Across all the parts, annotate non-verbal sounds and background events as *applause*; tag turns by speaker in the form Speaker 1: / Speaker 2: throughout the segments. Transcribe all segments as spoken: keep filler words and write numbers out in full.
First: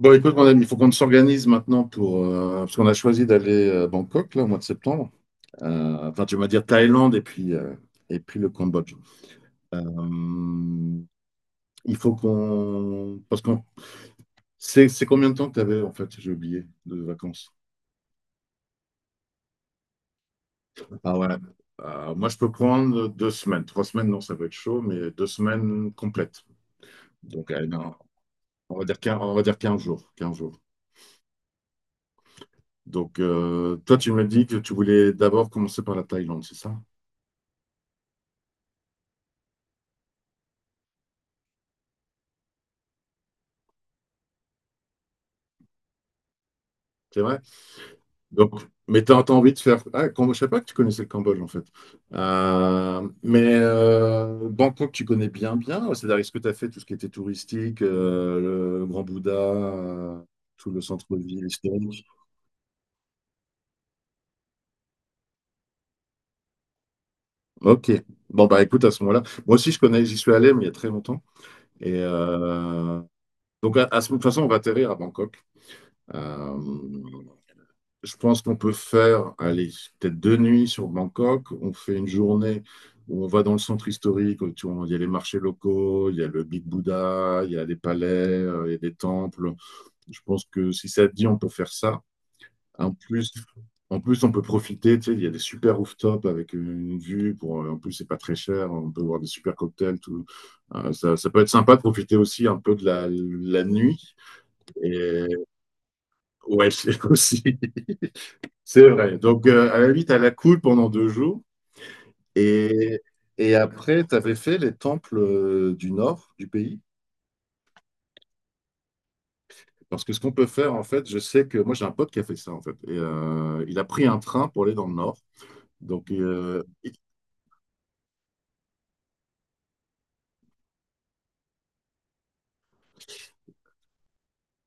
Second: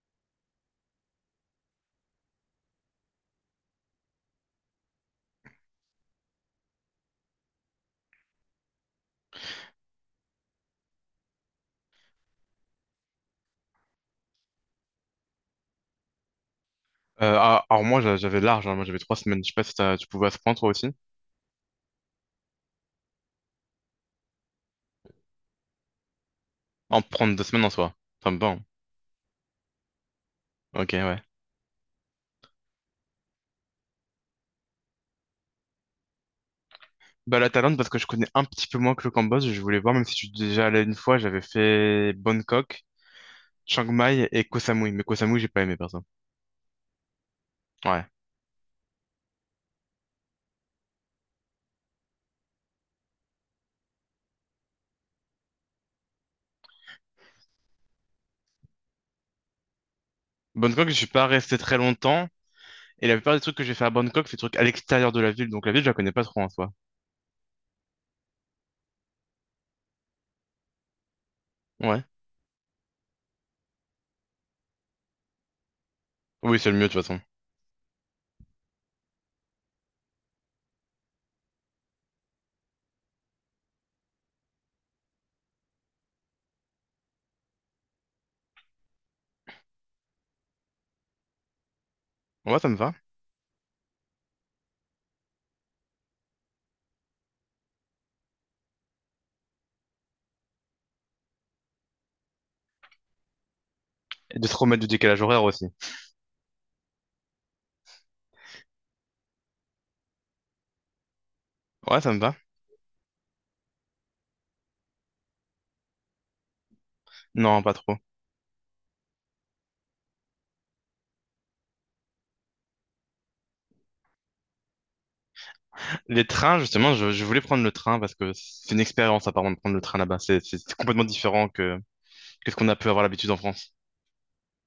Speaker 1: Bon, écoute, mon ami, il faut qu'on s'organise maintenant pour, euh, parce qu'on a choisi d'aller à Bangkok, là, au mois de septembre. Euh, enfin, tu vas dire Thaïlande et puis, euh, et puis le Cambodge. Euh, il faut qu'on. Parce qu'on. C'est c'est combien de temps que tu avais, en fait, j'ai oublié, de
Speaker 2: Euh,
Speaker 1: vacances?
Speaker 2: ah, alors moi j'a- j'avais large, hein. Moi j'avais trois semaines. Je sais pas si t'as- tu pouvais à ce point toi aussi.
Speaker 1: Ah ouais. Euh, moi, je peux prendre deux semaines. Trois semaines, non, ça va être chaud, mais deux semaines complètes.
Speaker 2: En prendre deux
Speaker 1: Donc,
Speaker 2: semaines
Speaker 1: allez,
Speaker 2: en soi.
Speaker 1: non,
Speaker 2: Ça me va, hein.
Speaker 1: on va dire quinze, on va dire quinze jours, quinze jours.
Speaker 2: Ok, ouais.
Speaker 1: Donc, euh, toi, tu me dis que tu voulais d'abord commencer par la Thaïlande, c'est ça?
Speaker 2: Bah la Thaïlande parce que je connais un petit peu moins que le Cambodge. Je voulais voir, même si je suis déjà allé une fois, j'avais fait Bangkok, Chiang Mai et Koh Samui. Mais Koh Samui j'ai pas aimé perso.
Speaker 1: C'est vrai.
Speaker 2: Ouais.
Speaker 1: Donc, mais t'as, t'as envie de faire. Ah, Cam- je savais pas que tu connaissais le Cambodge en fait. Euh, mais euh, Bangkok, tu connais bien, bien. C'est-à-dire, est-ce que tu as fait tout ce qui était touristique, euh, le Grand Bouddha, euh, tout le
Speaker 2: Bangkok je suis pas
Speaker 1: centre-ville
Speaker 2: resté très
Speaker 1: historique?
Speaker 2: longtemps. Et la plupart des trucs que j'ai fait à Bangkok, c'est des trucs à l'extérieur de la ville. Donc la ville je la connais pas trop en soi.
Speaker 1: Ok. Bon, bah écoute, à ce moment-là, moi aussi je connais, j'y suis allé, mais il y a très longtemps. Et
Speaker 2: Ouais.
Speaker 1: euh, donc, à, à ce- de toute façon, on va atterrir à Bangkok. Euh,
Speaker 2: Oui c'est le mieux de toute façon.
Speaker 1: Je pense qu'on peut faire, allez, peut-être deux nuits sur Bangkok. On fait une journée où on va dans le centre historique, où tu vois, il y a les marchés locaux, il y a le Big Buddha, il y a des palais, euh, il y a des temples. Je pense que si ça te dit, on peut faire ça.
Speaker 2: Ouais ça me
Speaker 1: En
Speaker 2: va.
Speaker 1: plus, en plus on peut profiter. Tu sais, il y a des super rooftops avec une vue. Pour, euh, en plus, c'est pas très cher. On peut boire des super cocktails. Tout. Euh, ça, ça peut être sympa de profiter aussi un peu de la, la nuit.
Speaker 2: Et de se remettre du décalage
Speaker 1: Et
Speaker 2: horaire aussi.
Speaker 1: ouais, *laughs* aussi. C'est vrai. Donc, euh, à la limite, à la cool pendant deux jours.
Speaker 2: Ouais ça me va.
Speaker 1: Et, et après, tu avais fait les temples euh, du nord du pays.
Speaker 2: Non pas trop.
Speaker 1: Parce que ce qu'on peut faire, en fait, je sais que moi, j'ai un pote qui a fait ça, en fait. Et euh, il a pris un train pour aller dans le nord. Donc,
Speaker 2: Les trains,
Speaker 1: euh, et-
Speaker 2: justement, je, je voulais prendre le train parce que c'est une expérience apparemment de prendre le train là-bas. C'est c'est- c'est complètement différent que qu'est-ce qu'on a pu avoir l'habitude en France.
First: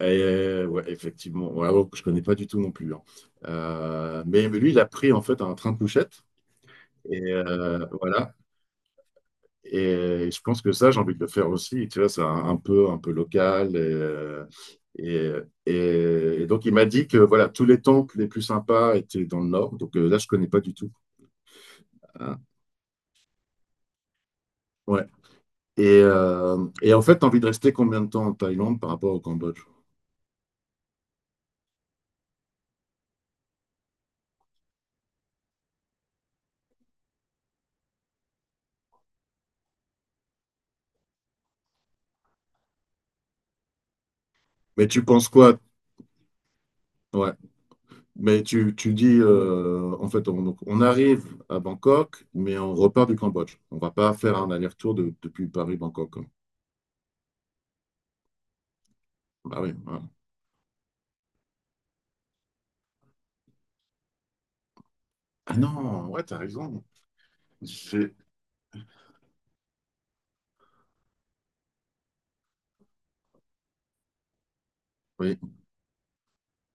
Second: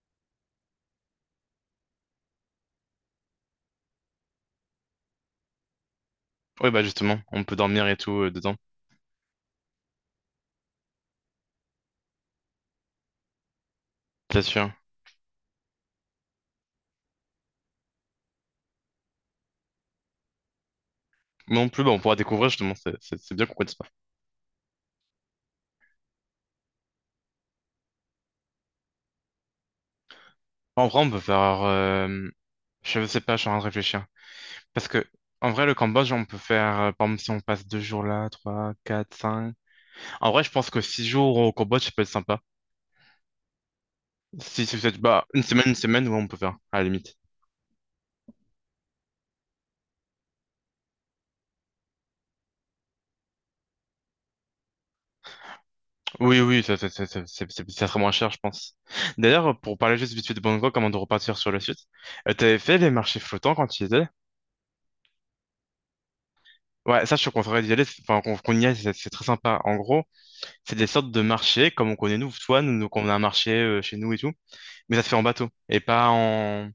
Speaker 1: et- euh, ouais, effectivement. Ouais, alors que je connais pas du tout non plus, hein. Euh, mais, mais lui, il a pris, en fait, un train de couchette.
Speaker 2: Oui, bah justement,
Speaker 1: Et
Speaker 2: on peut
Speaker 1: euh,
Speaker 2: dormir et tout euh,
Speaker 1: voilà.
Speaker 2: dedans,
Speaker 1: Et je pense que ça, j'ai envie de le faire aussi. Tu vois, c'est un, un peu, un peu local. Et,
Speaker 2: c'est
Speaker 1: euh,
Speaker 2: sûr.
Speaker 1: et, et- et donc, il m'a dit que voilà, tous les temples les plus sympas étaient dans le nord. Donc euh, là, je connais pas du tout,
Speaker 2: Moi non plus, bah, on pourra découvrir
Speaker 1: hein.
Speaker 2: justement, c'est c'est- c'est bien qu'on connaisse pas.
Speaker 1: Ouais. Et, euh, et en fait, tu as envie de rester combien de temps en Thaïlande par rapport au Cambodge?
Speaker 2: En vrai, on peut faire, euh, je sais pas, je suis en train de réfléchir. Parce que, en vrai, le Cambodge, on peut faire, euh, par exemple, si on passe deux jours là, trois, quatre, cinq. En vrai, je pense que six jours au Cambodge, ça peut être sympa. Si, si vous
Speaker 1: Mais
Speaker 2: êtes,
Speaker 1: tu
Speaker 2: bah,
Speaker 1: penses
Speaker 2: une
Speaker 1: quoi?
Speaker 2: semaine, une semaine, ouais, on peut faire, à la limite.
Speaker 1: Ouais. Mais tu, tu dis, euh, en fait, on, donc, on arrive à Bangkok, mais on repart du Cambodge. On va pas faire un aller-retour de- depuis Paris-Bangkok, hein.
Speaker 2: Oui, oui, ça, ça, ça, ça, c'est- c'est- ça serait moins cher, je pense. D'ailleurs,
Speaker 1: Bah oui.
Speaker 2: pour parler
Speaker 1: Voilà.
Speaker 2: juste vite fait de Bangkok, avant de repartir sur le site, euh, t'avais fait les marchés flottants quand tu y étais?
Speaker 1: Ah non, ouais, t'as raison.
Speaker 2: Ouais, ça, je suis content d'y aller, c'est-
Speaker 1: J'ai-
Speaker 2: enfin, qu'on qu'on y aille, c'est c'est très sympa. En gros, c'est des sortes de marchés, comme on connaît nous, toi, nous, nous, qu'on a un marché euh, chez nous et tout, mais ça se fait en
Speaker 1: Oui.
Speaker 2: bateau, et pas en,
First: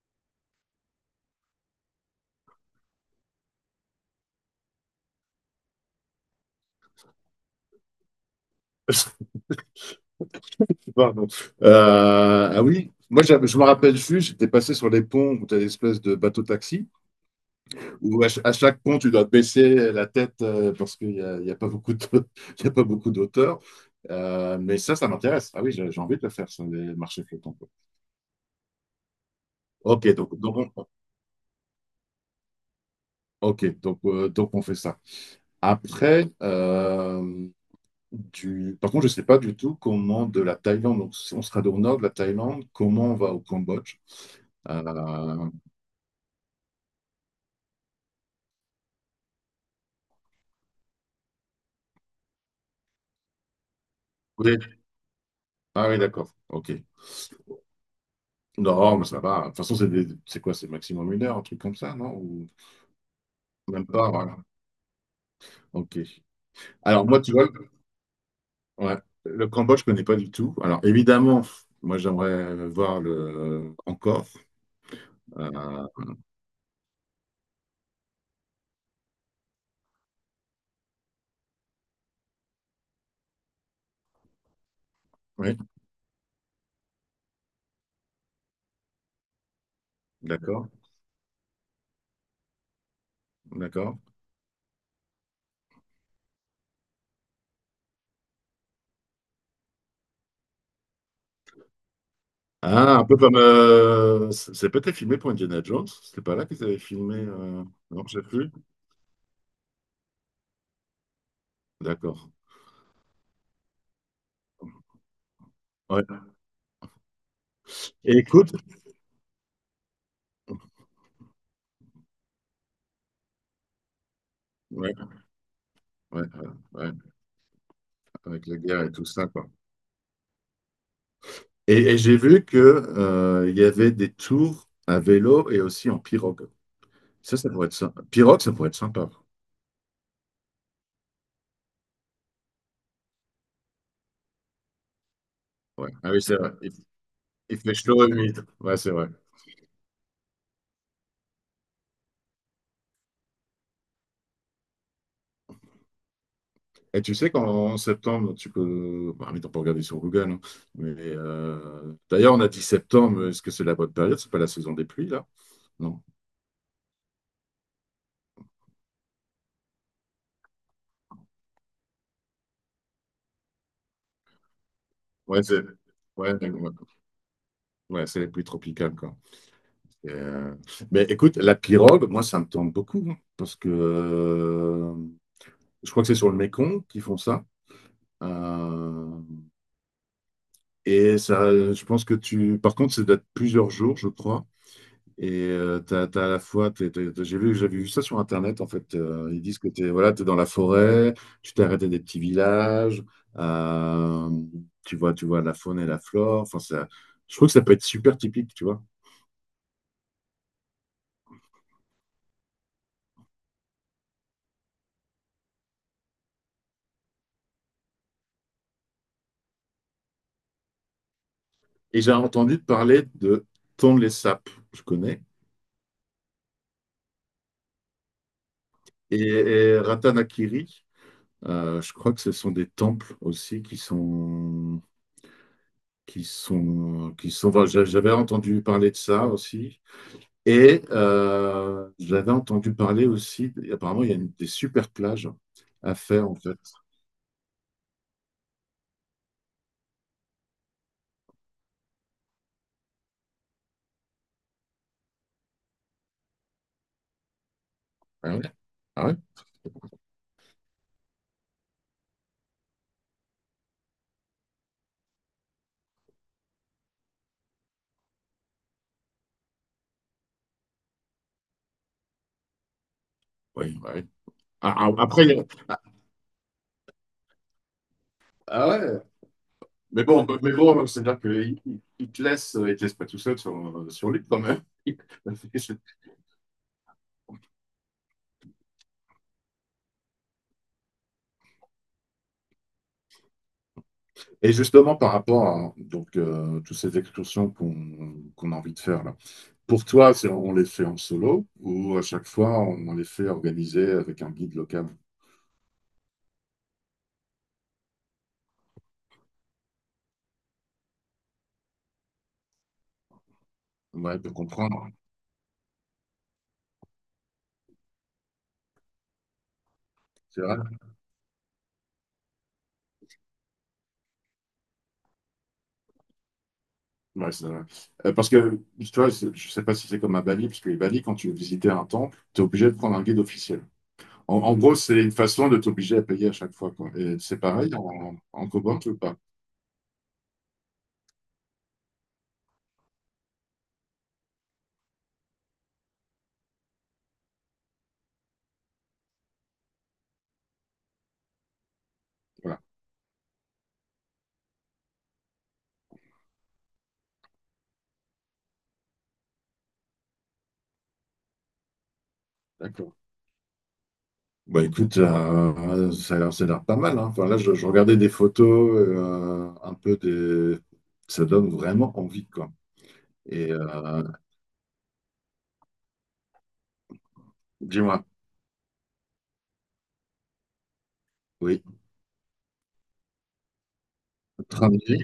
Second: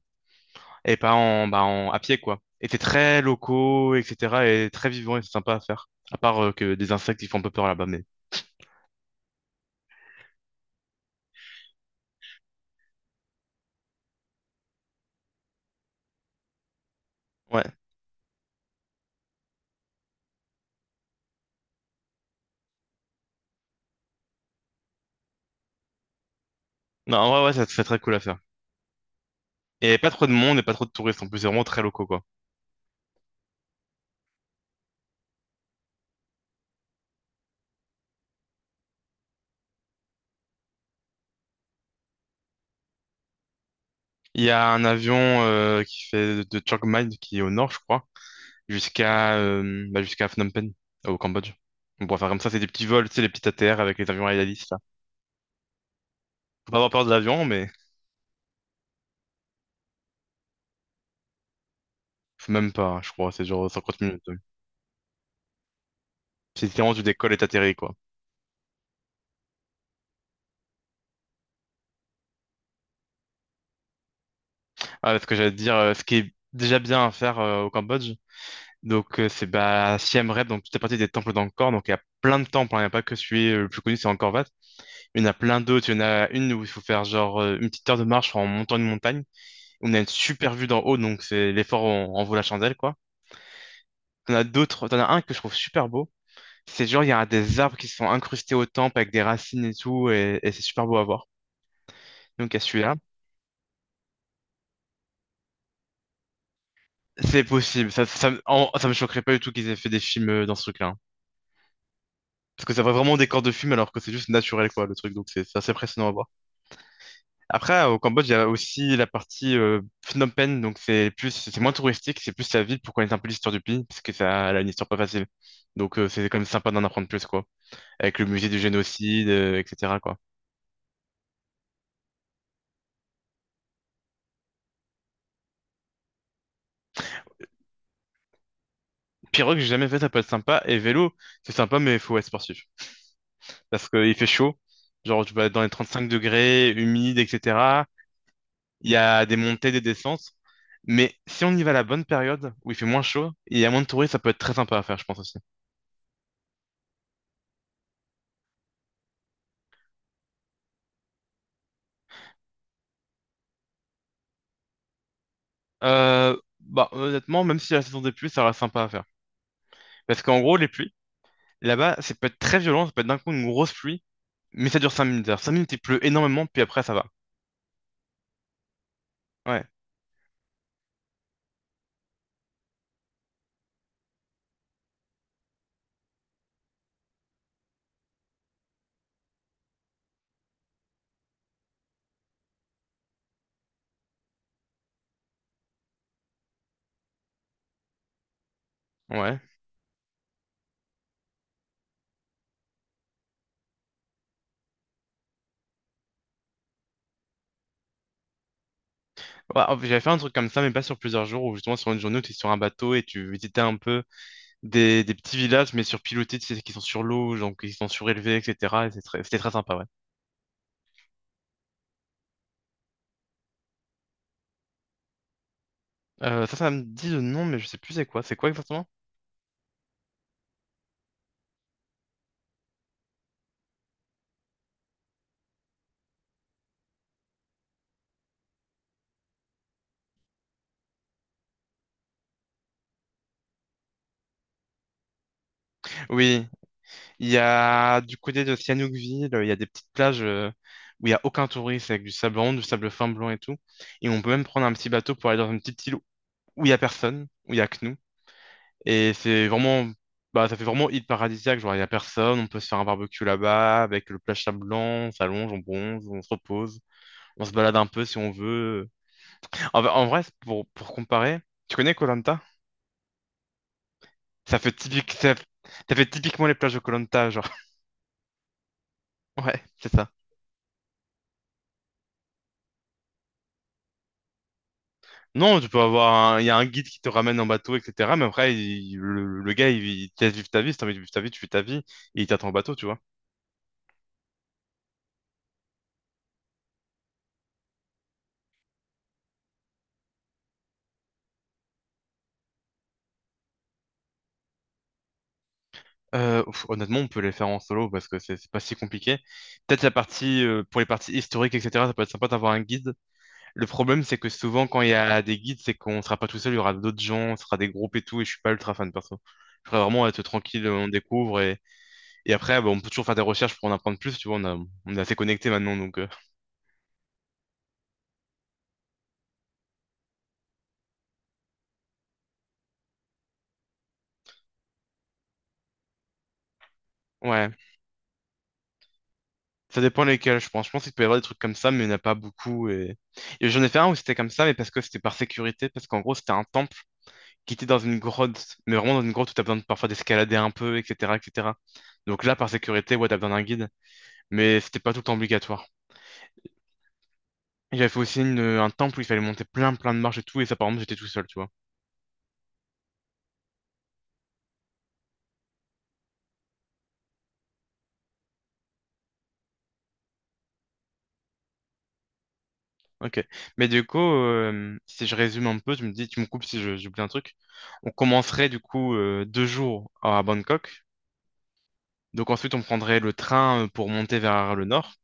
Speaker 2: et pas en, bah, en, à pied, quoi. Et c'est très locaux, et cetera, et très vivant, et c'est sympa à faire. À part euh, que des insectes, ils font un peu peur là-bas, mais.
Speaker 1: *laughs* Pardon. Euh, ah oui, moi j'avais- je me rappelle juste, j'étais passé sur les ponts où tu as l'espèce de bateau-taxi,
Speaker 2: Ouais.
Speaker 1: où à, ch- à chaque pont tu dois baisser la tête, euh, parce qu'il n'y a, il y a pas beaucoup de, *laughs* il y a pas beaucoup d'auteurs. Euh, mais ça, ça m'intéresse. Ah oui, j'ai j'ai envie de le faire sur les marchés
Speaker 2: Non, ouais, ouais,
Speaker 1: flottants,
Speaker 2: ça,
Speaker 1: quoi.
Speaker 2: c'est très cool à faire. Et
Speaker 1: Ok,
Speaker 2: pas trop de
Speaker 1: donc, donc,
Speaker 2: monde et pas trop
Speaker 1: on,
Speaker 2: de touristes, en plus, c'est vraiment très locaux, quoi.
Speaker 1: ok, donc, euh, donc on fait ça. Après, euh, du, par contre, je ne sais pas du tout comment de la Thaïlande, donc si on sera au nord de la Thaïlande, comment on va au Cambodge.
Speaker 2: Il y a
Speaker 1: Euh,
Speaker 2: un avion euh, qui fait de Chiang Mai, qui est au nord, je crois, jusqu'à euh, bah, jusqu'à Phnom Penh, au Cambodge. On pourrait faire comme ça, c'est des petits vols, tu sais, les petits A T R avec les avions Aedalis, là.
Speaker 1: Ah oui, d'accord.
Speaker 2: Faut
Speaker 1: Ok.
Speaker 2: pas avoir peur de l'avion, mais
Speaker 1: Non, oh, mais ça va. De toute façon, c'est des- c'est quoi? C'est maximum une heure, un truc comme ça, non? Ou
Speaker 2: faut même pas, je crois, c'est genre
Speaker 1: même
Speaker 2: cinquante
Speaker 1: pas,
Speaker 2: minutes. euh.
Speaker 1: voilà. Ok.
Speaker 2: C'est littéralement tu
Speaker 1: Alors, moi, tu
Speaker 2: décolles et
Speaker 1: vois,
Speaker 2: t'atterris, quoi.
Speaker 1: ouais, le Cambodge, je connais pas du tout. Alors, évidemment, moi, j'aimerais voir le encore.
Speaker 2: Ah, parce que j'allais te dire, euh, ce
Speaker 1: Euh,
Speaker 2: qui est déjà bien à faire euh, au Cambodge, donc euh, c'est bah, Siem Reap, donc tout est parti des temples d'Angkor, donc il y a plein de temples, hein, il n'y a pas que celui euh, le plus connu, c'est Angkor Wat. Il y en a
Speaker 1: oui,
Speaker 2: plein d'autres, il y en a une où il faut faire genre euh, une petite heure de marche en montant une montagne. On a une super vue
Speaker 1: d'accord,
Speaker 2: d'en haut, donc c'est l'effort en, en vaut la chandelle, quoi.
Speaker 1: d'accord.
Speaker 2: T'en as d'autres, t'en as un que je trouve super beau. C'est genre, il y a des arbres qui sont incrustés au temple avec des racines et tout, et, et c'est super beau à voir. Donc, il y a celui-là.
Speaker 1: Ah, un peu comme. euh, c'est c'est peut-être filmé pour Indiana Jones. C'était pas là qu'ils avaient filmé.
Speaker 2: C'est
Speaker 1: euh,
Speaker 2: possible.
Speaker 1: Non,
Speaker 2: Ça,
Speaker 1: je sais
Speaker 2: ça, me-
Speaker 1: plus.
Speaker 2: en- ça me choquerait pas du tout qu'ils aient fait des films euh, dans ce truc-là, hein.
Speaker 1: D'accord.
Speaker 2: Parce que ça va vraiment des corps de film alors que c'est juste naturel, quoi, le truc. Donc, c'est c'est assez
Speaker 1: Ouais.
Speaker 2: impressionnant à voir. Après, au
Speaker 1: Et
Speaker 2: Cambodge, il y a
Speaker 1: écoute,
Speaker 2: aussi la partie euh, Phnom Penh. Donc, c'est plus, c'est moins touristique, c'est plus la ville pour connaître un peu l'histoire du pays. Parce que ça, elle a une histoire
Speaker 1: ouais,
Speaker 2: pas facile. Donc, euh,
Speaker 1: ouais,
Speaker 2: c'est quand même
Speaker 1: ouais,
Speaker 2: sympa d'en
Speaker 1: ouais,
Speaker 2: apprendre plus, quoi, avec le
Speaker 1: avec
Speaker 2: musée
Speaker 1: la
Speaker 2: du
Speaker 1: guerre et tout ça,
Speaker 2: génocide,
Speaker 1: quoi.
Speaker 2: euh, et cetera, quoi.
Speaker 1: Et, et j'ai vu que, euh, il y avait des tours à vélo et aussi en pirogue. Ça, ça pourrait être sympa. Pirogue, ça pourrait être sympa.
Speaker 2: Pirogue, j'ai jamais fait, ça peut être sympa. Et vélo, c'est sympa, mais il faut être sportif. Parce qu'il fait chaud. Genre, tu vas être dans les
Speaker 1: Ouais.
Speaker 2: trente-cinq
Speaker 1: Ah oui, c'est vrai.
Speaker 2: degrés,
Speaker 1: Il,
Speaker 2: humide,
Speaker 1: il fait
Speaker 2: et cetera.
Speaker 1: chaud et humide. Ouais, c'est
Speaker 2: Il y
Speaker 1: vrai.
Speaker 2: a des montées, des descentes. Mais si on y va à la bonne période, où il fait moins chaud, et il y a moins de touristes, ça peut être très sympa à faire, je pense aussi.
Speaker 1: Et tu sais qu'en septembre, tu peux. Bah, mais on peut regarder sur Google, hein. Mais euh, d'ailleurs, on a dit septembre. Est-ce que c'est la bonne période? C'est pas la saison des pluies, là? Non.
Speaker 2: Euh, bah, honnêtement, même si la saison des pluies, ça reste sympa à faire. Parce qu'en gros, les pluies, là-bas, ça peut être très violent, ça peut être d'un coup une grosse pluie, mais ça dure cinq minutes. Alors,
Speaker 1: Ouais,
Speaker 2: cinq
Speaker 1: c'est.
Speaker 2: minutes, il pleut
Speaker 1: Ouais,
Speaker 2: énormément, puis
Speaker 1: d'accord.
Speaker 2: après, ça va.
Speaker 1: Ouais, c'est les pluies tropicales, quoi.
Speaker 2: Ouais,
Speaker 1: Et, euh, Mais écoute, la pirogue, moi, ça me tente beaucoup, hein, parce que euh, je crois que c'est sur le Mékong qu'ils font ça. Euh, et ça, je pense que tu. Par contre, ça date plusieurs jours, je crois. Et euh, t'as, t'as à la fois, t'es- t'es- t'es- j'ai vu, j'avais vu ça sur Internet, en fait. Euh,
Speaker 2: ouais.
Speaker 1: ils disent que t'es, voilà, t'es dans la forêt, tu t'es arrêté des petits villages, euh, tu vois, tu vois la faune et la flore. Enfin, ça, je trouve que ça peut être super typique, tu vois.
Speaker 2: Ouais, en fait, j'avais fait un truc comme ça, mais pas sur plusieurs jours, ou justement sur une journée où tu es sur un bateau et tu visitais un peu des, des petits villages, mais surpilotés, tu sais, qui sont sur l'eau, donc qui sont surélevés, et cetera. Et c'est très- c'était très sympa, ouais.
Speaker 1: Et j'ai entendu parler de Tonlé Sap, je connais,
Speaker 2: Euh, ça, ça me dit le nom, mais je sais plus c'est quoi. C'est quoi exactement?
Speaker 1: et, et Ratanakiri. Euh, je crois que ce sont des temples aussi qui sont, qui sont, qui sont. Voilà, j'a- j'avais entendu parler de ça aussi. Et euh, j'avais entendu parler aussi. Apparemment, il y a une- des super plages à faire en
Speaker 2: Oui,
Speaker 1: fait.
Speaker 2: il y a du côté de Sihanoukville, il y a des petites plages euh, où il y a aucun touriste, avec du sable rond, du sable fin blanc et tout. Et on peut même prendre un petit bateau pour aller dans une petite île où il y a personne, où il y a que nous.
Speaker 1: Ah ouais? Ah
Speaker 2: Et
Speaker 1: ouais?
Speaker 2: c'est vraiment, bah, ça fait vraiment île paradisiaque. Genre, il n'y a personne, on peut se faire un barbecue là-bas avec le plage blanc, on s'allonge, on bronze, on se repose, on se balade un peu si on veut. En, en vrai, c'est pour, pour comparer, tu connais koh
Speaker 1: Oui, bah oui.
Speaker 2: Ça fait
Speaker 1: Ah, ah,
Speaker 2: typique,
Speaker 1: après, il
Speaker 2: ça,
Speaker 1: y a- ah,
Speaker 2: ça fait typiquement les plages de koh genre.
Speaker 1: ah ouais.
Speaker 2: *laughs* Ouais, c'est
Speaker 1: Mais
Speaker 2: ça.
Speaker 1: bon, bah, mais bon, c'est-à-dire qu'ils te laissent, ils te laissent pas tout seul sur, sur l'île quand même.
Speaker 2: Non, tu peux
Speaker 1: *laughs*
Speaker 2: avoir un, il y a un guide qui te ramène en bateau, et cetera. Mais après, il- le, le gars, il, il te laisse vivre ta vie. Si t'as envie de vivre ta vie, tu fais ta vie et il t'attend en bateau, tu vois.
Speaker 1: Et justement, par rapport à donc, euh, toutes ces excursions qu'on qu'on a envie de faire là. Pour toi, c'est- on les fait en solo ou à chaque fois on, les fait organiser avec un guide local?
Speaker 2: Euh, pff, honnêtement, on peut les faire en solo parce que c'est c'est pas si compliqué. Peut-être la partie euh, pour les parties historiques, et cetera. Ça peut être sympa d'avoir un guide. Le problème, c'est
Speaker 1: Ouais,
Speaker 2: que
Speaker 1: pour
Speaker 2: souvent, quand
Speaker 1: comprendre.
Speaker 2: il y a des guides, c'est qu'on sera pas tout seul, il y aura d'autres gens, ce sera des groupes et tout. Et je suis pas ultra fan perso. Je voudrais vraiment être
Speaker 1: C'est vrai?
Speaker 2: tranquille, euh, on découvre et, et après, bah, on peut toujours faire des recherches pour en apprendre plus. Tu vois, on a- on est assez connectés maintenant, donc euh,
Speaker 1: Ouais, c'est vrai. Euh, parce que, tu vois, c'est- je sais pas si c'est comme à Bali, parce que les Bali, quand tu veux visiter un temple, tu es obligé de prendre un guide officiel. En, en gros, c'est une façon de t'obliger à payer à chaque fois, quoi. Et c'est
Speaker 2: ouais.
Speaker 1: pareil en, en Cobalt ou pas?
Speaker 2: Ça dépend lesquels, je pense. Je pense qu'il peut y avoir des trucs comme ça, mais il n'y en a pas beaucoup. Et, et j'en ai fait un où c'était comme ça, mais parce que c'était par sécurité, parce qu'en gros, c'était un temple qui était dans une grotte, mais vraiment dans une grotte où t'as besoin de, parfois d'escalader un peu, et cetera, et cetera. Donc là, par
Speaker 1: Voilà,
Speaker 2: sécurité, ouais, t'as besoin d'un guide, mais c'était pas tout le temps obligatoire. Et J'avais fait aussi une- un temple où il fallait monter plein, plein de marches et tout, et ça, par exemple, j'étais tout seul, tu vois.
Speaker 1: d'accord. Bah écoute, euh, ça a l'air ça a l'air pas mal, hein. Enfin, là, je, je regardais des photos, euh, un peu des... Ça donne vraiment envie, quoi.
Speaker 2: Ok.
Speaker 1: Et
Speaker 2: Mais du coup,
Speaker 1: euh,
Speaker 2: euh, si je résume un peu, tu me dis, tu me coupes si je- j'oublie un truc. On
Speaker 1: Dis-moi.
Speaker 2: commencerait du coup euh, deux jours à Bangkok.
Speaker 1: Oui,
Speaker 2: Donc ensuite, on prendrait le train euh, pour monter vers le nord.
Speaker 1: Tramway,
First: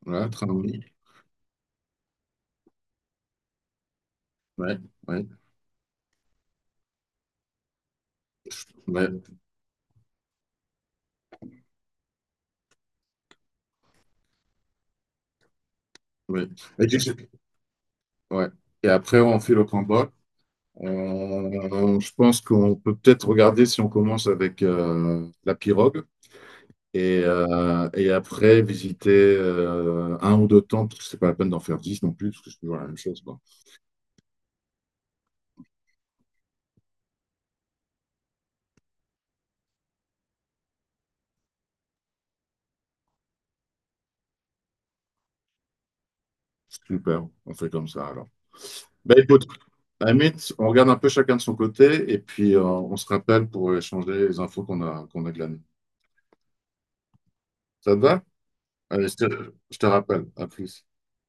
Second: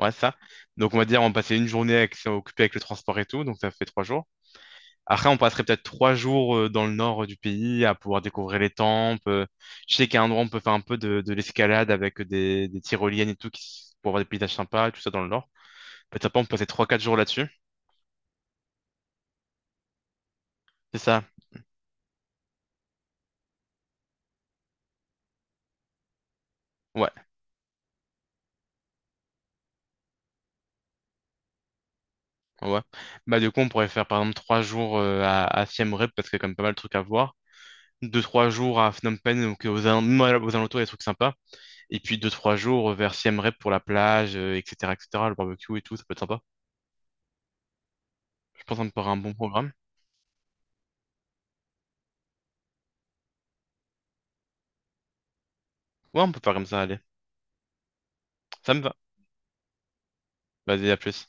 Speaker 2: Ouais,
Speaker 1: voilà,
Speaker 2: ça.
Speaker 1: Tramway,
Speaker 2: Donc on va dire, on passait une journée avec- occupée avec le transport et tout, donc ça fait trois jours.
Speaker 1: ouais, ouais,
Speaker 2: Après, on passerait peut-être trois jours euh, dans le nord euh, du pays à pouvoir découvrir les
Speaker 1: ouais,
Speaker 2: temples. Euh, Je sais qu'à un endroit on peut faire un peu de, de l'escalade avec des, des tyroliennes et tout qui s- pour avoir des paysages sympas, tout ça dans le nord. Peut-être après, on
Speaker 1: ouais.
Speaker 2: peut passer trois,
Speaker 1: Et, tu
Speaker 2: quatre
Speaker 1: sais-
Speaker 2: jours là-dessus.
Speaker 1: ouais. Et après, on fait le combat.
Speaker 2: C'est ça?
Speaker 1: On- je pense qu'on peut peut-être regarder si on commence avec euh, la pirogue
Speaker 2: Ouais,
Speaker 1: et, euh, et après visiter euh, un ou deux tentes, parce que c'est pas la peine d'en faire dix non plus, parce que c'est toujours
Speaker 2: ouais.
Speaker 1: la même chose, quoi.
Speaker 2: Bah, du coup, on pourrait faire par exemple trois jours euh, à, à Siem Reap parce qu'il y a quand même pas mal de trucs à voir. Deux, trois jours à Phnom Penh, donc aux, al- même à- aux alentours, il y a des trucs sympas. Et puis deux, trois jours vers Siem Reap pour la plage, euh, et cetera, et cetera, le barbecue et tout, ça peut être sympa.
Speaker 1: Super, on fait comme ça alors.
Speaker 2: Je pense qu'on pourrait un
Speaker 1: Ben
Speaker 2: bon
Speaker 1: écoute,
Speaker 2: programme.
Speaker 1: à on regarde un peu chacun de son côté et puis euh, on se rappelle pour échanger les infos qu'on a, qu'on a glanées.
Speaker 2: Ouais, on peut faire comme ça, allez.
Speaker 1: Ça te va?
Speaker 2: Ça me va.
Speaker 1: Allez, je te, je te rappelle. À plus.
Speaker 2: Vas-y, à plus.